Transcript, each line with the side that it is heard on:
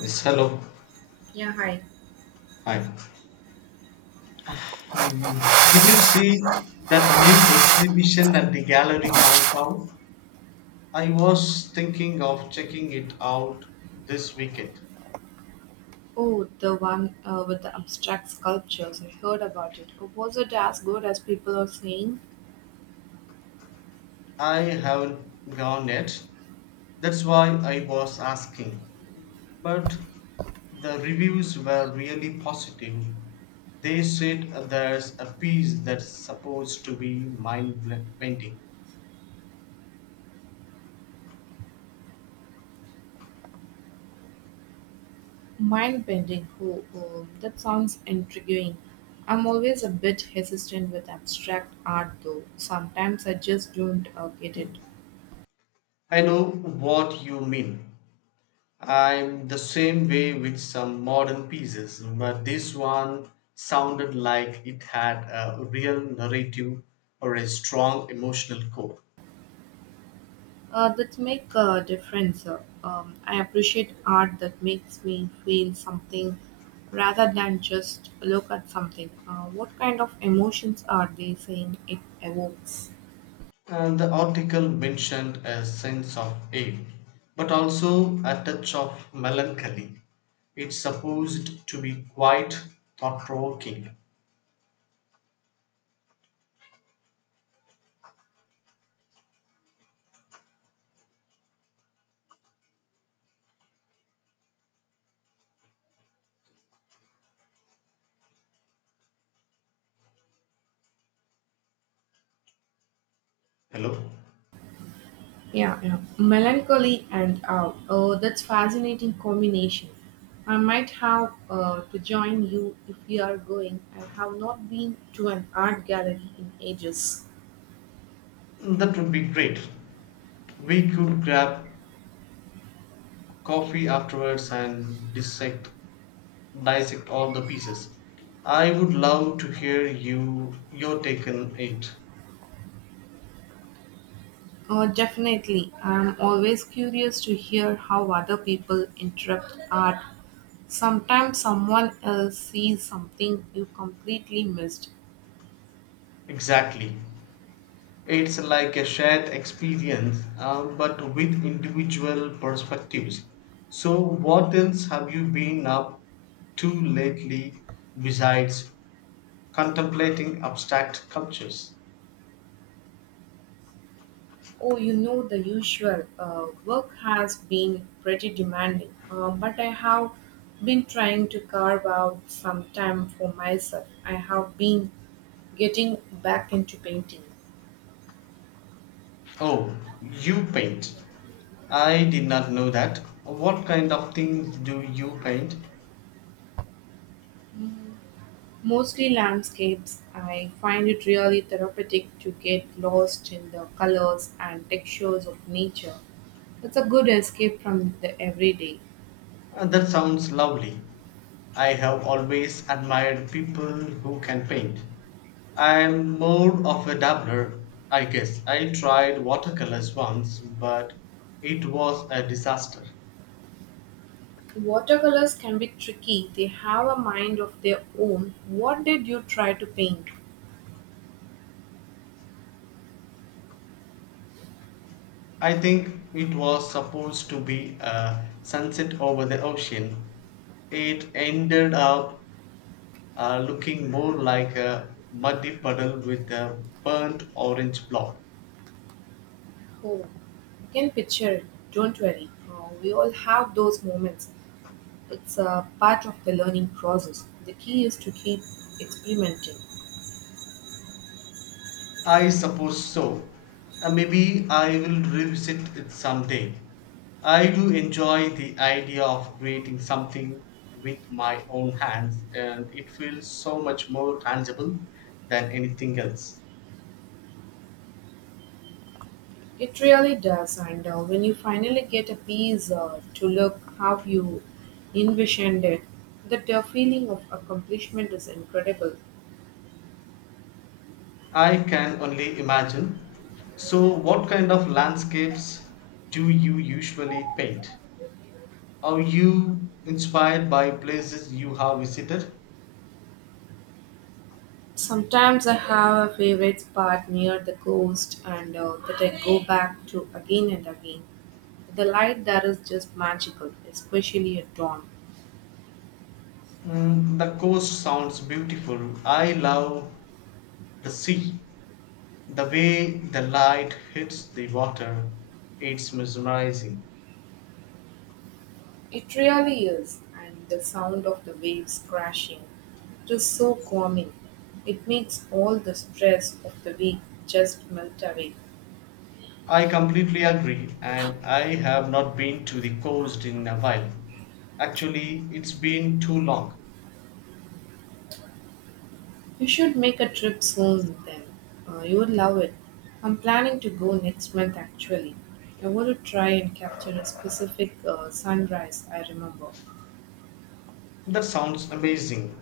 left: Yes, hello.
right: Yeah, hi.
left: Hi. Mm. Did you see that new exhibition at the gallery downtown? I was thinking of checking it out this weekend.
right: Oh, the one with the abstract sculptures. I heard about it. Oh, was it as good as people are saying?
left: I haven't gone yet. That's why I was asking. But the reviews were really positive. They said there's a piece that's supposed to be mind bending.
right: Mind bending. Oh, that sounds intriguing. I'm always a bit hesitant with abstract art, though. Sometimes I just don't get it.
left: I know what you mean. I'm the same way with some modern pieces, but this one sounded like it had a real narrative or a strong emotional core.
right: That make a difference. I appreciate art that makes me feel something rather than just look at something. What kind of emotions are they saying it evokes?
left: And the article mentioned a sense of awe, but also a touch of melancholy. It's supposed to be quite thought provoking. Hello?
right: Yeah, yeah. Melancholy and awe. Oh, that's fascinating combination. I might have to join you if you are going. I have not been to an art gallery in ages.
left: That would be great. We could grab coffee afterwards and dissect all the pieces. I would love to hear your take on it.
right: Oh, definitely. I'm always curious to hear how other people interpret art. Sometimes someone else sees something you completely missed.
left: Exactly. It's like a shared experience, but with individual perspectives. So, what else have you been up to lately besides contemplating abstract sculptures?
right: Oh, you know the usual. Work has been pretty demanding, but I have been trying to carve out some time for myself. I have been getting back into painting,
left: Oh, you paint. I did not know that. What kind of things do you paint?
right: mostly landscapes. I find it really therapeutic to get lost in the colors and textures of nature. It's a good escape from the everyday.
left: That sounds lovely. I have always admired people who can paint. I'm more of a dabbler, I guess. I tried watercolors once, but it was a disaster.
right: Watercolors can be tricky, they have a mind of their own. What did you try to paint?
left: I think it was supposed to be a sunset over the ocean. It ended up looking more like a muddy puddle with a burnt orange blob.
right: Oh, I can picture it. Don't worry. We all have those moments. It's a part of the learning process. The key is to keep experimenting.
left: I suppose so. Maybe I will revisit it someday. I do enjoy the idea of creating something with my own hands, and it feels so much more tangible than anything else.
right: It really does. And when you finally get a piece to look how you envisioned it, that feeling of accomplishment is incredible.
left: I can only imagine. So, what kind of landscapes do you usually paint? Are you inspired by places you have visited?
right: Sometimes I have a favorite spot near the coast and that I go back to again and again. The light there is just magical, especially at dawn.
left: The coast sounds beautiful. I love the sea. The way the light hits the water, it's mesmerizing.
right: It really is, and the sound of the waves crashing, it is so calming. It makes all the stress of the week just melt away.
left: I completely agree, and I have not been to the coast in a while. Actually, it's been too long.
right: You should make a trip soon then. You would love it. I'm planning to go next month actually. I want to try and capture a specific sunrise I remember.
left: That sounds amazing.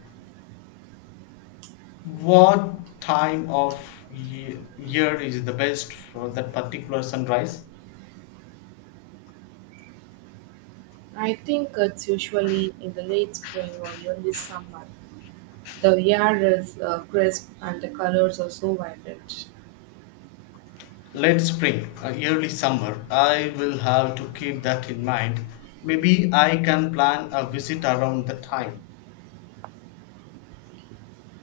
left: What time of year is the best for that particular sunrise?
right: I think it's usually in the late spring or early summer. The air is crisp and the colors are so vibrant.
left: Late spring, early summer. I will have to keep that in mind. Maybe I can plan a visit around the time.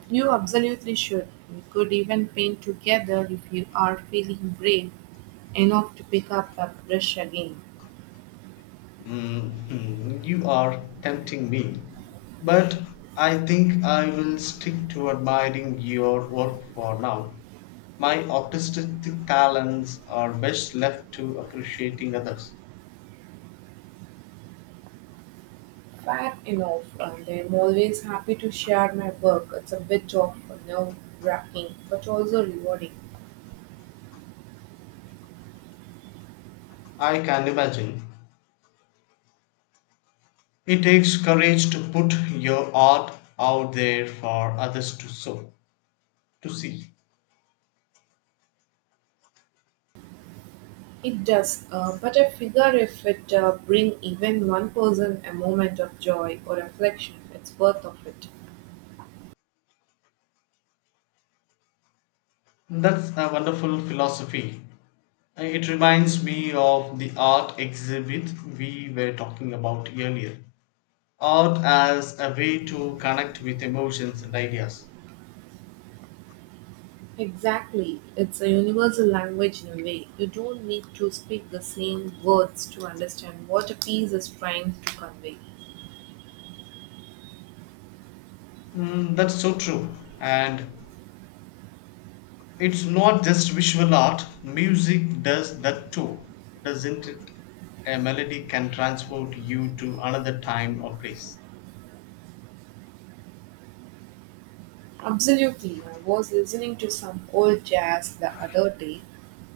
right: You absolutely should. We could even paint together if you are feeling brave enough to pick up a brush again.
left: You are tempting me, but I think I will stick to admiring your work for now. My artistic talents are best left to appreciating others.
right: Fair enough, and I'm always happy to share my work. It's a bit of nerve wracking, but also rewarding.
left: I can imagine. It takes courage to put your art out there for others to see.
right: It does, but I figure if it bring even one person a moment of joy or reflection, it's worth of it.
left: That's a wonderful philosophy. It reminds me of the art exhibit we were talking about earlier. Art as a way to connect with emotions and ideas.
right: Exactly. It's a universal language in a way. You don't need to speak the same words to understand what a piece is trying to convey.
left: That's so true. And it's not just visual art, music does that too, doesn't it? A melody can transport you to another time or place.
right: Absolutely. I was listening to some old jazz the other day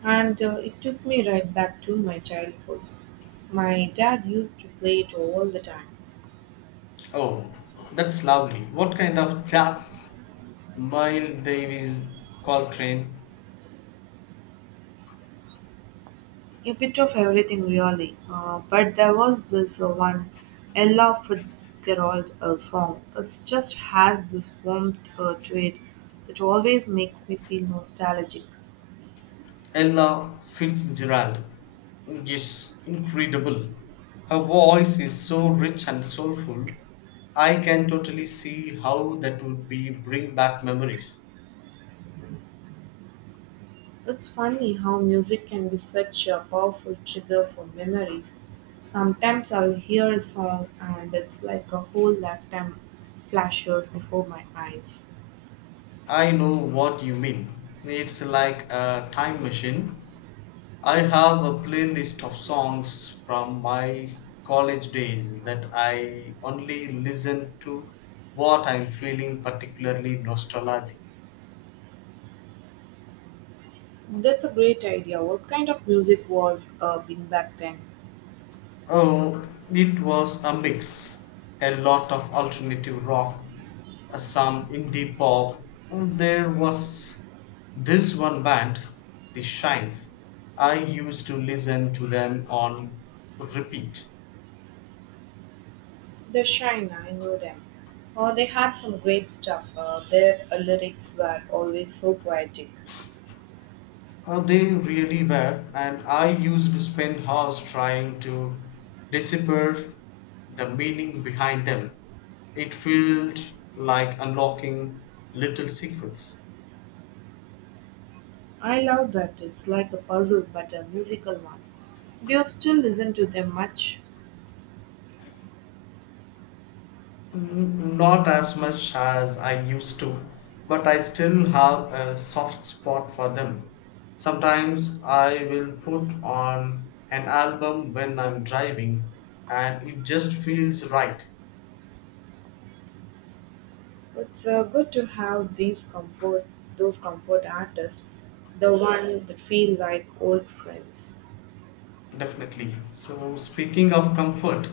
right: and it took me right back to my childhood. My dad used to play it all the time.
left: Oh, that's lovely. What kind of jazz? Miles Davis, Coltrane.
right: A bit of everything really. But there was this one Ella Fitzgerald song. It just has this warmth to it that always makes me feel nostalgic.
left: Ella Fitzgerald is incredible. Her voice is so rich and soulful. I can totally see how that would be bring back memories.
right: It's funny how music can be such a powerful trigger for memories. Sometimes I'll hear a song and it's like a whole lifetime flashes before my eyes.
left: I know what you mean. It's like a time machine. I have a playlist of songs from my college days that I only listen to what I'm feeling particularly nostalgic.
right: That's a great idea. What kind of music was being back then?
left: Oh, it was a mix. A lot of alternative rock, some indie pop. Oh, there was this one band, The Shines. I used to listen to them on repeat.
right: The Shine, I know them. They had some great stuff. Their lyrics were always so poetic.
left: They really were, and I used to spend hours trying to decipher the meaning behind them. It felt like unlocking little secrets.
right: I love that. It's like a puzzle, but a musical one. Do you still listen to them much?
left: Not as much as I used to, but I still have a soft spot for them. Sometimes I will put on an album when I'm driving, and it just feels right,
right: It's good to have these those comfort artists, the one that feel like old friends.
left: definitely. So, speaking of comfort,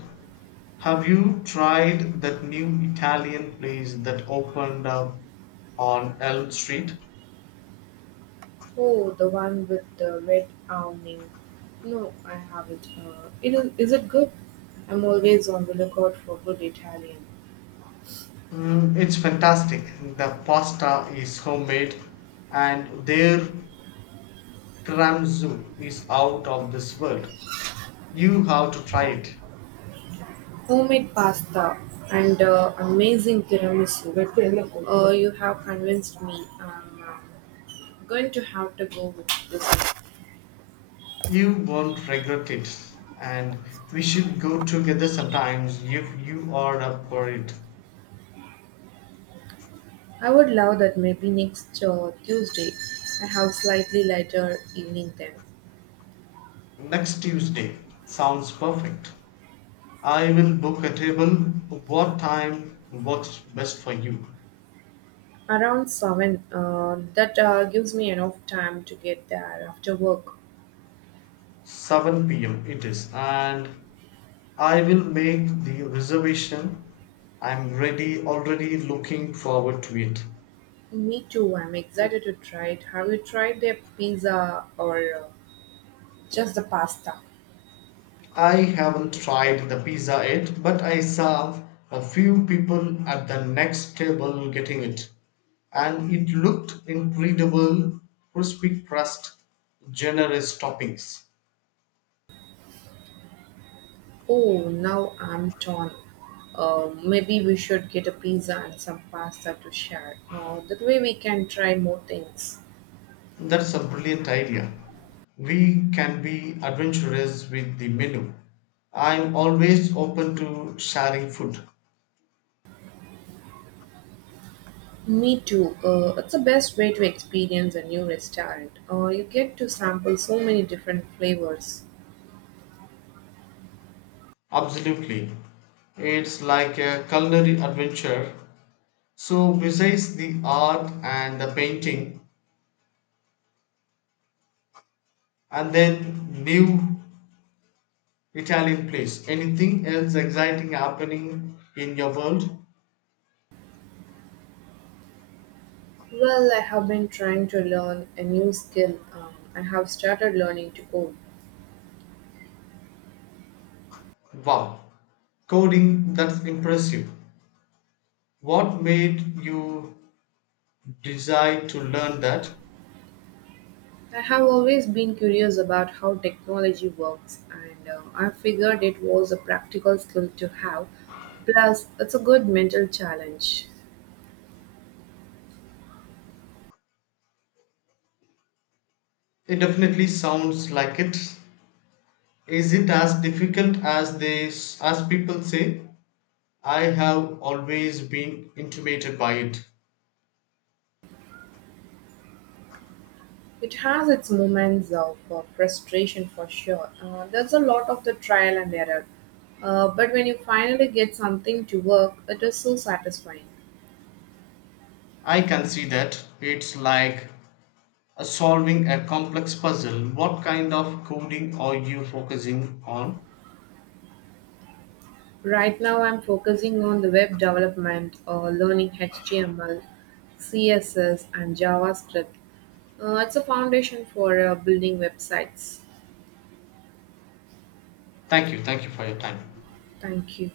left: have you tried that new Italian place that opened up on Elm Street?
right: Oh, the one with the red awning. No, I haven't. Is it good? I'm always on the lookout for good Italian.
left: It's fantastic. The pasta is homemade, and their zoo is out of this world. You have to try it.
right: Homemade pasta and amazing tiramisu. You have convinced me. I'm going to have to go with this one.
left: You won't regret it. And we should go together sometimes if you are up for it.
right: I would love that maybe next Tuesday. I have slightly later evening then.
left: Next Tuesday. Sounds perfect. I will book a table. What time works best for you?
right: Around 7. That gives me enough time to get there after work.
left: 7 p.m. it is. And I will make the reservation. I'm ready already looking forward to it.
right: Me too. I'm excited to try it. Have you tried their pizza or just the pasta?
left: I haven't tried the pizza yet, but I saw a few people at the next table getting it, and it looked incredible, crispy crust, generous toppings.
right: Oh, now I'm torn. Maybe we should get a pizza and some pasta to share. That way we can try more things.
left: That's a brilliant idea. We can be adventurous with the menu. I'm always open to sharing food.
right: Me too. It's the best way to experience a new restaurant. You get to sample so many different flavors.
left: Absolutely. It's like a culinary adventure. So, besides the art and the painting, and then new Italian place. Anything else exciting happening in your world?
right: Well, I have been trying to learn a new skill. I have started learning to code.
left: Wow, coding, that's impressive. What made you decide to learn that?
right: I have always been curious about how technology works, and I figured it was a practical skill to have. Plus, it's a good mental challenge.
left: It definitely sounds like it. Is it as difficult as people say? I have always been intimidated by it.
right: It has its moments of frustration for sure. There's a lot of the trial and error. But when you finally get something to work, it is so satisfying.
left: I can see that. It's like solving a complex puzzle. What kind of coding are you focusing on?
right: Right now, I'm focusing on the web development, learning HTML, CSS, and JavaScript. It's a foundation for building websites.
left: Thank you. Thank you for your time.
right: Thank you.